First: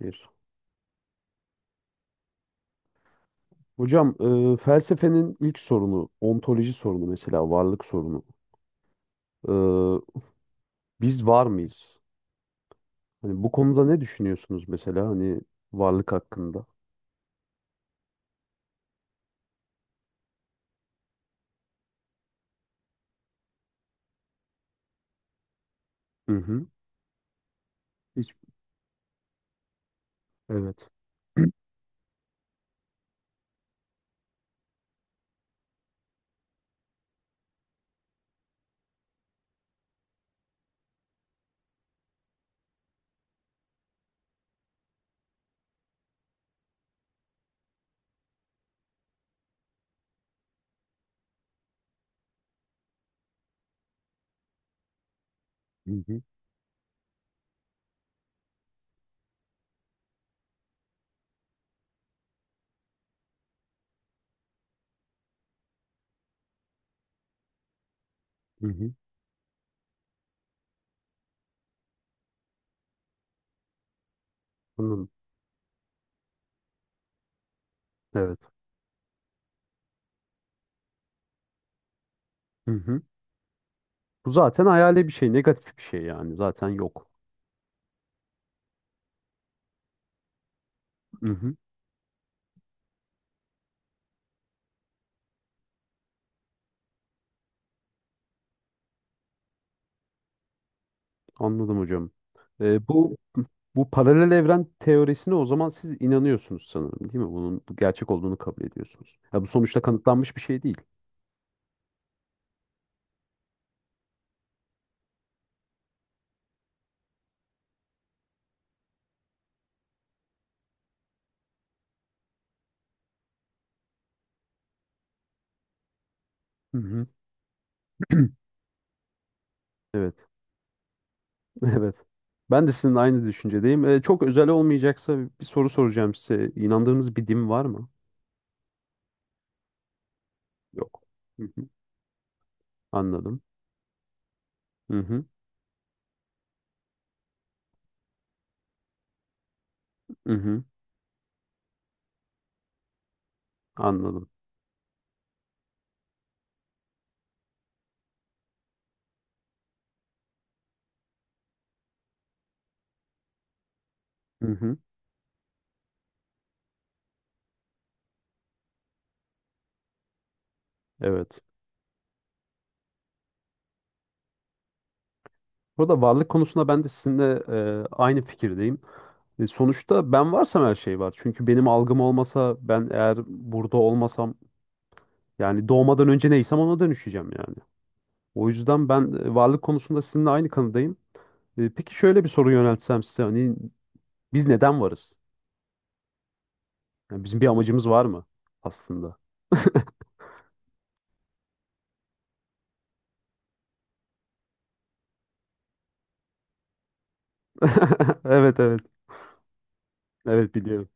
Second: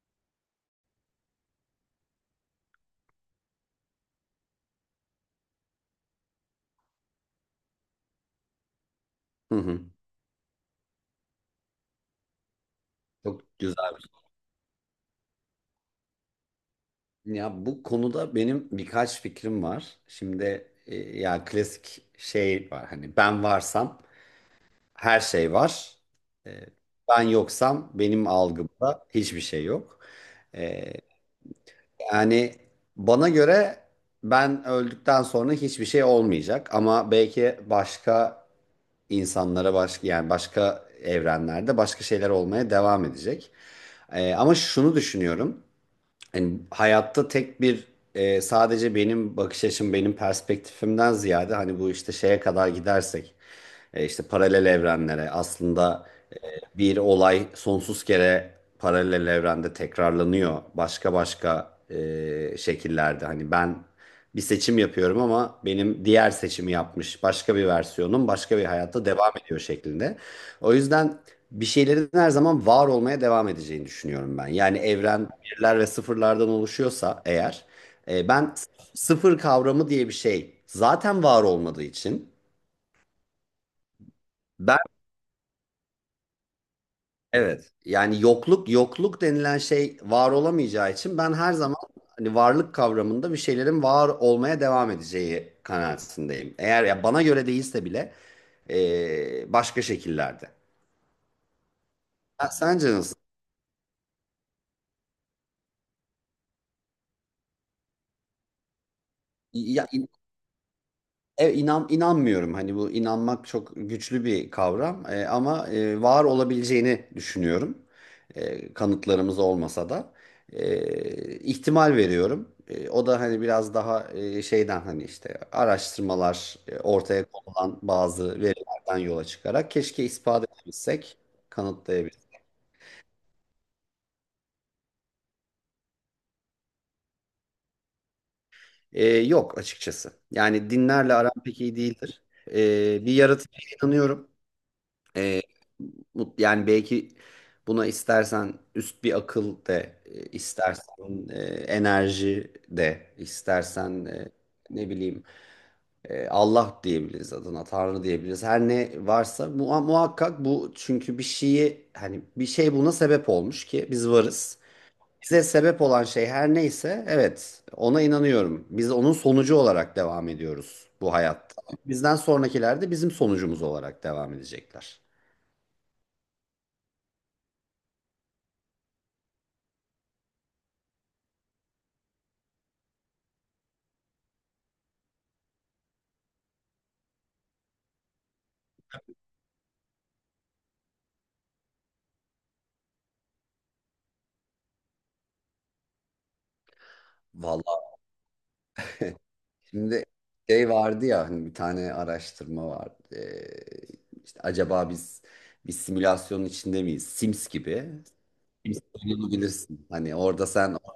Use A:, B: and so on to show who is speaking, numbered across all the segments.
A: Bir. Hocam felsefenin ilk sorunu, ontoloji sorunu, mesela varlık sorunu.
B: Hı hı.
A: E, Biz var mıyız? Hani
B: Çok
A: bu
B: güzel
A: konuda ne
B: bir soru.
A: düşünüyorsunuz mesela, hani varlık hakkında?
B: Ya bu konuda benim birkaç fikrim var. Şimdi ya klasik şey var, hani ben varsam her şey var.
A: Hı hı.
B: E, Ben yoksam benim
A: Hiç.
B: algımda hiçbir şey yok.
A: Evet.
B: E, Yani bana göre ben öldükten sonra hiçbir şey olmayacak, ama belki başka insanlara, başka, yani başka evrenlerde başka şeyler olmaya devam edecek. Ama şunu düşünüyorum: hani hayatta tek bir sadece benim bakış açım, benim perspektifimden ziyade, hani bu işte şeye kadar gidersek, işte paralel evrenlere,
A: Hı
B: aslında
A: hı.
B: bir olay sonsuz kere paralel evrende tekrarlanıyor. Başka başka şekillerde. Hani ben bir seçim yapıyorum ama benim diğer seçimi yapmış başka bir versiyonum başka bir
A: Hı hı.
B: hayatta devam ediyor şeklinde. O yüzden bir şeylerin her zaman var olmaya devam edeceğini düşünüyorum ben. Yani
A: Bunun.
B: evren birler ve sıfırlardan oluşuyorsa eğer,
A: Evet.
B: ben sıfır kavramı diye bir şey zaten var olmadığı için,
A: Hı hı. Bu zaten
B: ben.
A: hayali bir şey, negatif bir şey yani. Zaten yok.
B: Evet. Yani yokluk, yokluk denilen şey var olamayacağı için
A: Hı
B: ben her
A: hı.
B: zaman hani varlık kavramında bir şeylerin var olmaya devam edeceği kanaatindeyim. Eğer ya bana göre değilse bile başka şekillerde.
A: Anladım hocam.
B: Ha, sence nasıl?
A: Bu bu paralel evren teorisine o zaman siz inanıyorsunuz sanırım, değil mi? Bunun gerçek olduğunu kabul ediyorsunuz. Ya bu sonuçta
B: Ya,
A: kanıtlanmış bir şey değil.
B: İnanmıyorum. Hani bu inanmak çok güçlü bir kavram. Ama var olabileceğini düşünüyorum. Kanıtlarımız olmasa da ihtimal veriyorum. O da hani biraz daha şeyden, hani işte araştırmalar,
A: Hı hı.
B: ortaya konulan bazı verilerden yola çıkarak keşke
A: Evet,
B: ispat edebilsek,
A: evet.
B: kanıtlayabilsek.
A: Ben de sizinle aynı düşüncedeyim. Çok özel olmayacaksa bir soru soracağım size. İnandığınız bir din var mı?
B: Yok açıkçası. Yani
A: Yok.
B: dinlerle aram
A: Hı
B: pek
A: hı,
B: iyi değildir. Bir
A: anladım.
B: yaratıcıya inanıyorum.
A: Hı hı,
B: Ee, Yani belki buna istersen üst bir akıl de,
A: hı hı,
B: istersen enerji de, istersen
A: anladım.
B: ne bileyim, Allah diyebiliriz adına, Tanrı diyebiliriz. Her ne varsa muhakkak bu, çünkü bir şeyi, hani bir şey buna sebep olmuş ki biz
A: Hı
B: varız.
A: hı,
B: Bize sebep olan şey her neyse, evet, ona inanıyorum. Biz onun sonucu olarak devam ediyoruz bu
A: evet.
B: hayatta. Bizden sonrakiler de bizim sonucumuz olarak devam edecekler.
A: Burada varlık konusunda ben de sizinle aynı fikirdeyim. Sonuçta ben varsam her şey var. Çünkü benim algım olmasa, ben eğer burada olmasam, yani doğmadan önce neysem ona dönüşeceğim yani. O yüzden ben varlık konusunda sizinle aynı kanıdayım. Peki şöyle bir soru yöneltsem size, hani biz neden varız? Yani bizim bir
B: Vallahi.
A: amacımız var mı aslında?
B: Şimdi şey vardı ya, hani bir tane araştırma vardı. İşte acaba biz bir simülasyonun içinde miyiz? Sims gibi.
A: Evet,
B: Sims
A: evet.
B: oynayabilirsin. Hani orada
A: Evet,
B: sen,
A: biliyorum.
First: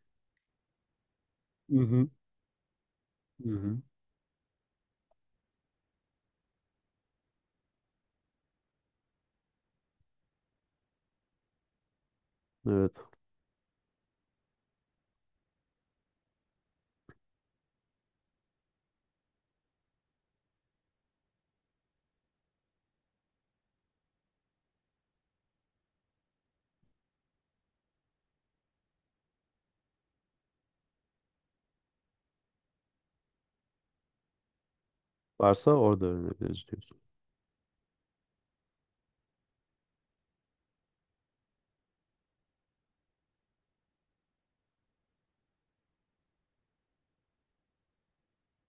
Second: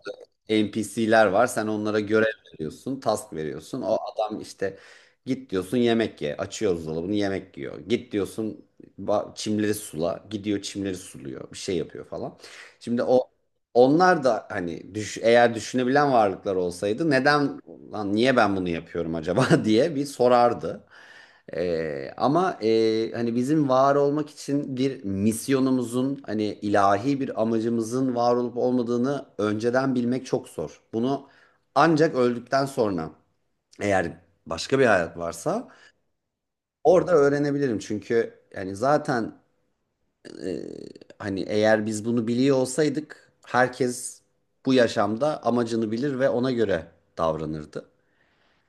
B: NPC'ler var. Sen
A: Hı
B: onlara
A: hı.
B: görev veriyorsun, task
A: Hı hı.
B: veriyorsun. O adam işte git diyorsun yemek ye. Açıyor buzdolabını, yemek yiyor. Git diyorsun çimleri sula. Gidiyor çimleri suluyor. Bir şey yapıyor falan.
A: Evet.
B: Şimdi o Onlar da hani eğer düşünebilen varlıklar olsaydı, neden, lan niye ben bunu yapıyorum acaba diye bir sorardı. Ama hani bizim var olmak için bir misyonumuzun, hani ilahi bir amacımızın var olup olmadığını önceden bilmek çok zor. Bunu ancak öldükten sonra, eğer başka bir hayat varsa,
A: Varsa orada öğrenebiliriz diyorsun.
B: orada öğrenebilirim. Çünkü yani zaten e, hani eğer biz bunu biliyor olsaydık, herkes bu yaşamda amacını bilir ve ona göre davranırdı.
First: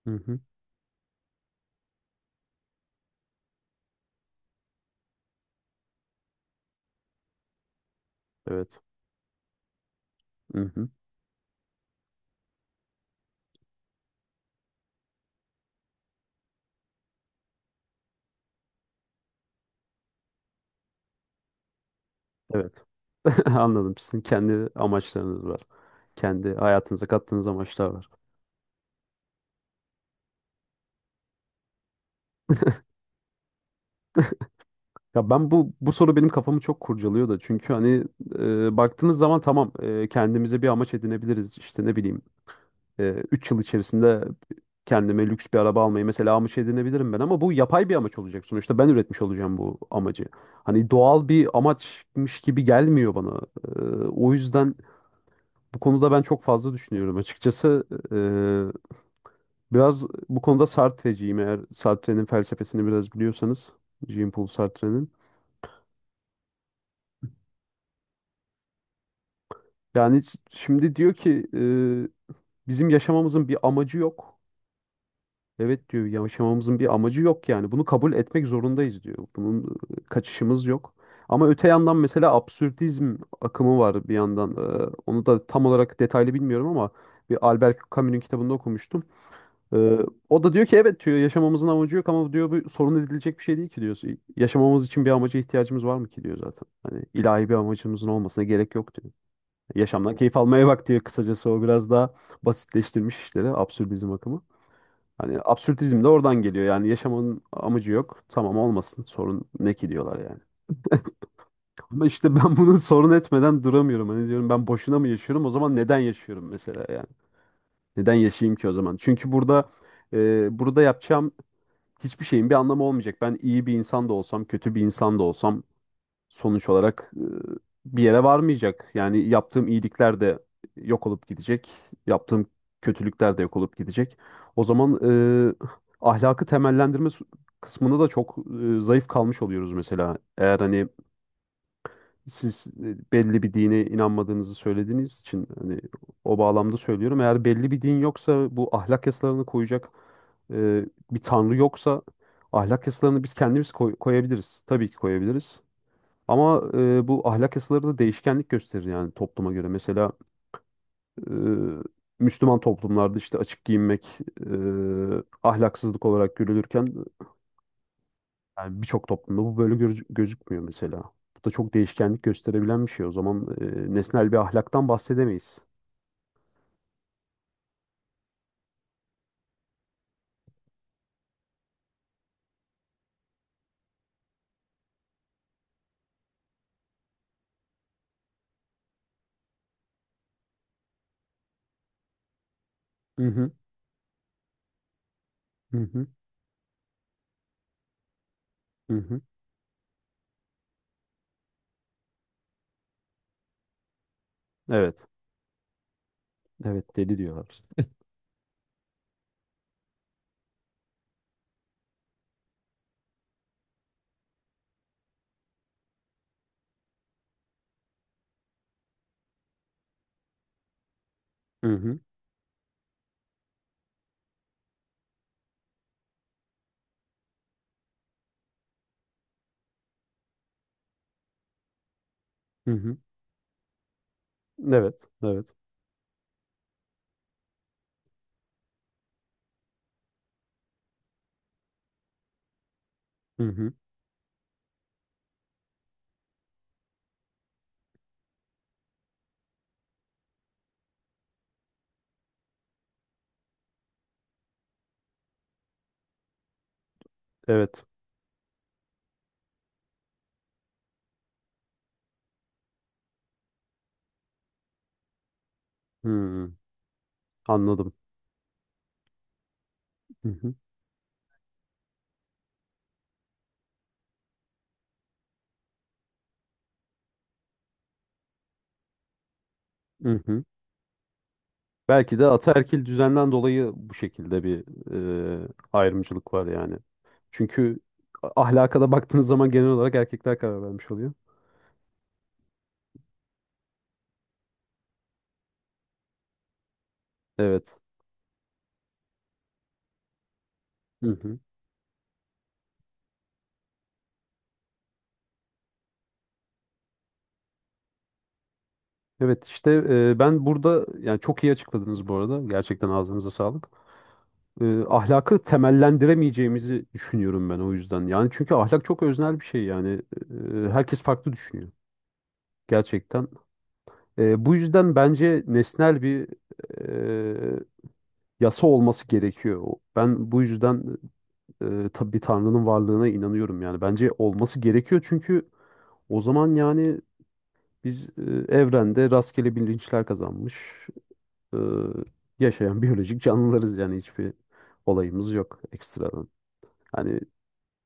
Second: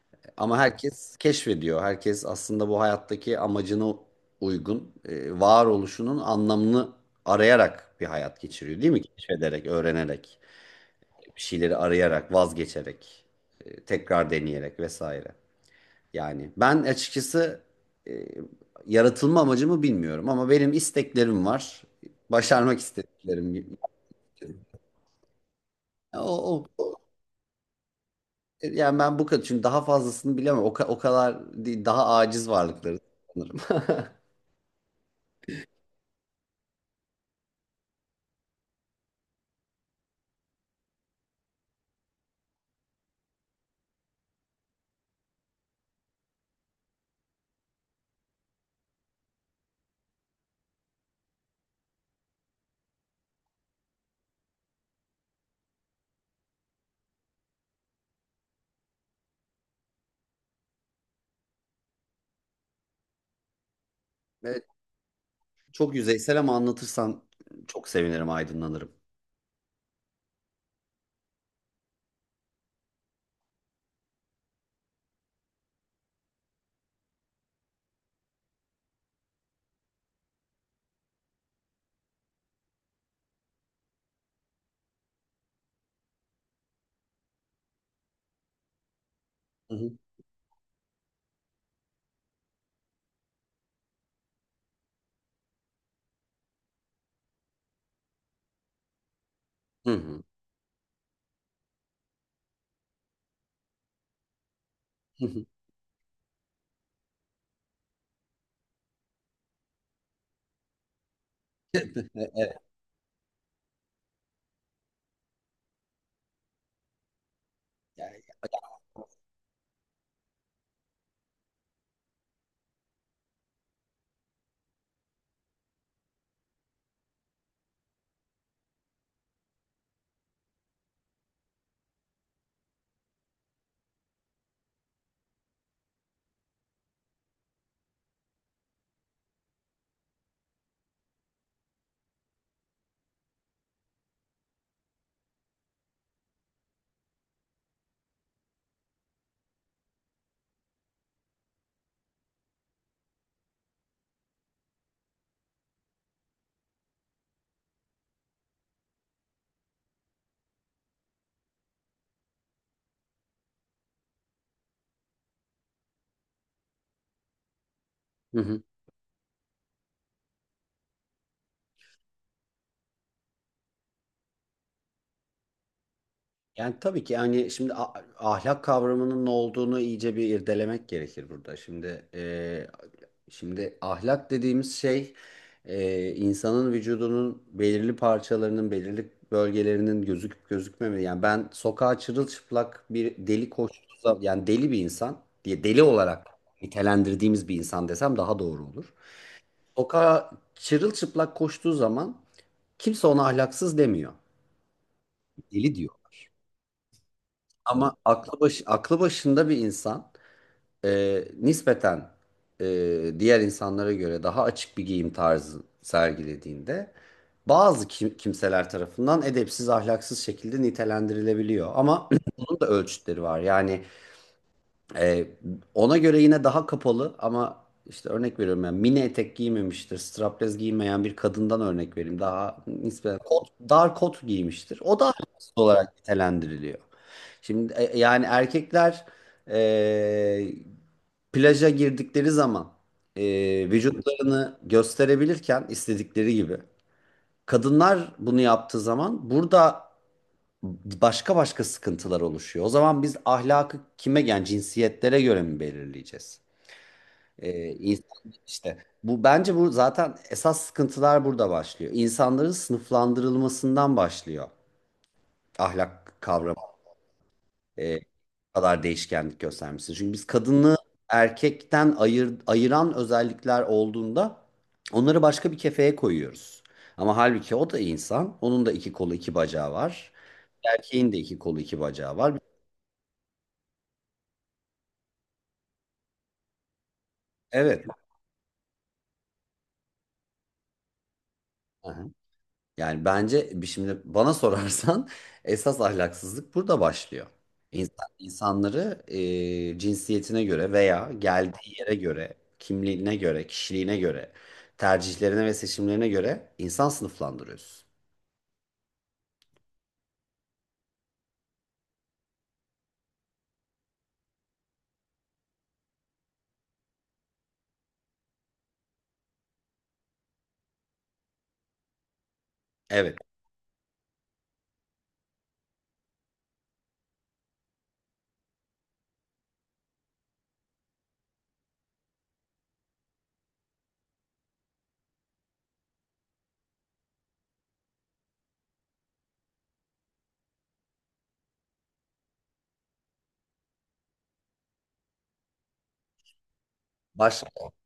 A: Hı hı.
B: Ama herkes keşfediyor. Herkes aslında bu hayattaki amacına uygun, varoluşunun anlamını arayarak bir hayat
A: Evet.
B: geçiriyor, değil mi? Keşfederek, öğrenerek,
A: Hı hı.
B: bir şeyleri arayarak, vazgeçerek, tekrar deneyerek vesaire. Yani ben açıkçası e, yaratılma amacımı bilmiyorum, ama benim isteklerim var. Başarmak
A: Evet.
B: istediklerim.
A: Anladım. Sizin kendi amaçlarınız var.
B: O,
A: Kendi
B: o- o-
A: hayatınıza kattığınız amaçlar var.
B: Yani ben bu kadar, çünkü daha fazlasını bilemem. O kadar değil, daha aciz varlıkları sanırım.
A: Ya ben bu soru benim kafamı çok kurcalıyor da, çünkü hani baktığınız zaman tamam, kendimize bir amaç edinebiliriz, işte ne bileyim, 3 yıl içerisinde kendime lüks bir araba almayı mesela amaç edinebilirim ben, ama bu yapay bir amaç olacak, sonuçta ben üretmiş olacağım bu amacı. Hani doğal bir amaçmış gibi gelmiyor bana. Ee, o yüzden bu konuda ben çok fazla düşünüyorum açıkçası. Ee, biraz bu konuda Sartre'ciyim, eğer Sartre'nin felsefesini biraz biliyorsanız. Jean-Paul Sartre'nin.
B: Çok yüzeysel ama anlatırsan çok sevinirim, aydınlanırım.
A: Yani şimdi diyor ki bizim yaşamamızın bir amacı yok. Evet diyor, yaşamamızın bir amacı yok yani. Bunu kabul etmek zorundayız diyor. Bunun kaçışımız yok. Ama öte yandan mesela absürdizm akımı var bir yandan. Onu da tam olarak detaylı bilmiyorum ama bir Albert Camus'un kitabında okumuştum.
B: Hı hı.
A: Ee, o da diyor ki evet diyor, yaşamamızın amacı yok, ama diyor bu sorun edilecek bir şey değil ki diyor. Yaşamamız için bir amaca ihtiyacımız var mı ki diyor zaten. Hani ilahi bir amacımızın olmasına gerek yok diyor.
B: Hı
A: Yaşamdan
B: hı.
A: keyif almaya bak diyor kısacası, o biraz daha basitleştirmiş işleri absürdizm akımı.
B: Hı
A: Hani
B: hı.
A: absürtizm de oradan geliyor. Yani yaşamanın amacı yok. Tamam, olmasın. Sorun ne ki diyorlar yani. Ama işte ben
B: Evet.
A: bunu sorun etmeden duramıyorum. Hani diyorum ben boşuna mı yaşıyorum? O zaman neden yaşıyorum mesela yani? Neden
B: Yani,
A: yaşayayım ki o zaman? Çünkü burada burada yapacağım hiçbir şeyin bir anlamı olmayacak. Ben iyi bir insan da olsam, kötü bir insan da olsam sonuç olarak bir yere varmayacak. Yani yaptığım iyilikler de yok olup gidecek. Yaptığım kötülükler de yok olup gidecek. O zaman e, ahlakı temellendirme kısmında da çok zayıf kalmış oluyoruz mesela. Eğer hani siz belli bir dine inanmadığınızı söylediğiniz için, hani o bağlamda söylüyorum. Eğer belli bir din yoksa, bu ahlak yasalarını koyacak e, bir tanrı yoksa, ahlak yasalarını biz kendimiz koyabiliriz. Tabii ki koyabiliriz. Ama bu ahlak yasaları da değişkenlik gösterir yani topluma göre. Mesela e, Müslüman toplumlarda işte açık giyinmek ahlaksızlık olarak görülürken,
B: hı hı.
A: yani birçok toplumda bu böyle gözükmüyor mesela. Bu da çok değişkenlik gösterebilen bir şey. O zaman nesnel bir ahlaktan bahsedemeyiz.
B: Yani tabii ki, yani şimdi ahlak kavramının ne olduğunu iyice bir irdelemek gerekir burada. Şimdi şimdi ahlak dediğimiz şey, insanın vücudunun belirli parçalarının, belirli bölgelerinin gözüküp gözükmemesi. Yani ben sokağa çırılçıplak bir
A: Hı
B: deli
A: hı,
B: koştuğu zaman, yani deli bir insan diye,
A: hı
B: deli
A: hı,
B: olarak nitelendirdiğimiz bir insan desem daha doğru
A: hı
B: olur.
A: hı.
B: Sokağa çırılçıplak koştuğu zaman kimse ona ahlaksız demiyor.
A: Evet,
B: Deli diyorlar.
A: evet deli diyorlar.
B: Ama aklı başında bir insan nispeten diğer insanlara göre daha açık bir giyim tarzı sergilediğinde bazı kimseler tarafından edepsiz, ahlaksız şekilde nitelendirilebiliyor.
A: Hı hı,
B: Ama bunun da ölçütleri var. Yani Ee, ona göre yine daha kapalı, ama işte örnek veriyorum, yani mini etek giymemiştir. Strapless giymeyen bir kadından örnek vereyim. Daha
A: hı hı.
B: nispeten kot, dar kot giymiştir. O
A: Evet,
B: da
A: evet.
B: artist olarak nitelendiriliyor. Şimdi yani erkekler e, plaja girdikleri zaman e,
A: Hı hı.
B: vücutlarını gösterebilirken istedikleri gibi. Kadınlar bunu yaptığı zaman burada başka başka sıkıntılar oluşuyor. O zaman biz ahlakı kime, yani cinsiyetlere göre mi belirleyeceğiz?
A: Evet.
B: İnsan işte, bu bence, bu zaten esas sıkıntılar burada başlıyor. İnsanların sınıflandırılmasından başlıyor. Ahlak
A: Hı,
B: kavramı
A: anladım.
B: e, bu kadar değişkenlik göstermesi. Çünkü biz
A: Hı hı.
B: kadını erkekten ayıran özellikler olduğunda onları başka bir kefeye koyuyoruz. Ama halbuki o da insan. Onun da iki kolu, iki bacağı var.
A: Hı hı.
B: Erkeğin de iki kolu, iki bacağı
A: Belki de
B: var.
A: ataerkil düzenden dolayı bu şekilde bir ayrımcılık var yani. Çünkü
B: Evet.
A: ahlaka da baktığınız zaman genel olarak erkekler karar vermiş oluyor.
B: Yani bence şimdi bana sorarsan esas ahlaksızlık burada başlıyor.
A: Evet.
B: İnsan, insanları cinsiyetine göre
A: Hı
B: veya
A: hı.
B: geldiği yere göre, kimliğine göre, kişiliğine göre, tercihlerine ve seçimlerine göre insan sınıflandırıyorsun.
A: Evet işte ben burada yani çok iyi açıkladınız bu arada. Gerçekten ağzınıza sağlık. Ahlakı temellendiremeyeceğimizi düşünüyorum ben o yüzden. Yani çünkü ahlak çok öznel bir şey yani. Herkes farklı düşünüyor
B: Evet,
A: gerçekten. Bu yüzden bence nesnel bir e, yasa olması gerekiyor. Ben bu yüzden tabii Tanrı'nın varlığına inanıyorum yani. Bence olması gerekiyor, çünkü o zaman yani biz evrende rastgele bilinçler kazanmış e, yaşayan biyolojik canlılarız yani hiçbir olayımız yok ekstradan. Hani
B: baş,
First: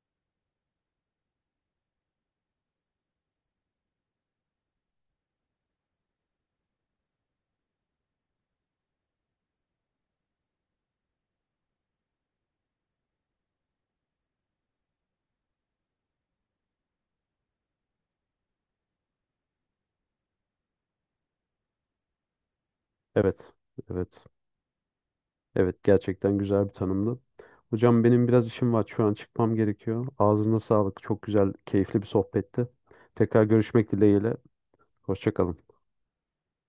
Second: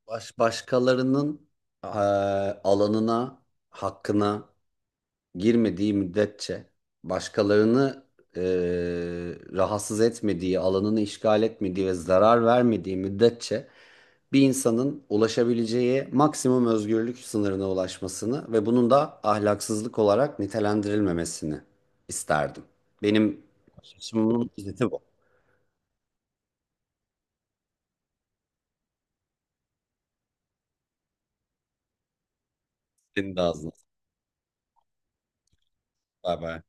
B: baş başkalarının e, alanına, hakkına girmediği müddetçe, başkalarını e, rahatsız etmediği, alanını işgal etmediği ve zarar vermediği müddetçe, bir insanın ulaşabileceği maksimum özgürlük sınırına ulaşmasını ve bunun da ahlaksızlık olarak nitelendirilmemesini isterdim. Benim
A: evet, evet.
B: açımın özeti bu.
A: Evet, gerçekten güzel bir tanımdı. Hocam benim biraz işim var. Şu an çıkmam gerekiyor. Ağzına sağlık. Çok güzel, keyifli bir sohbetti.
B: Senin de
A: Tekrar
B: ağzına.
A: görüşmek dileğiyle. Hoşça kalın.
B: Bay bay.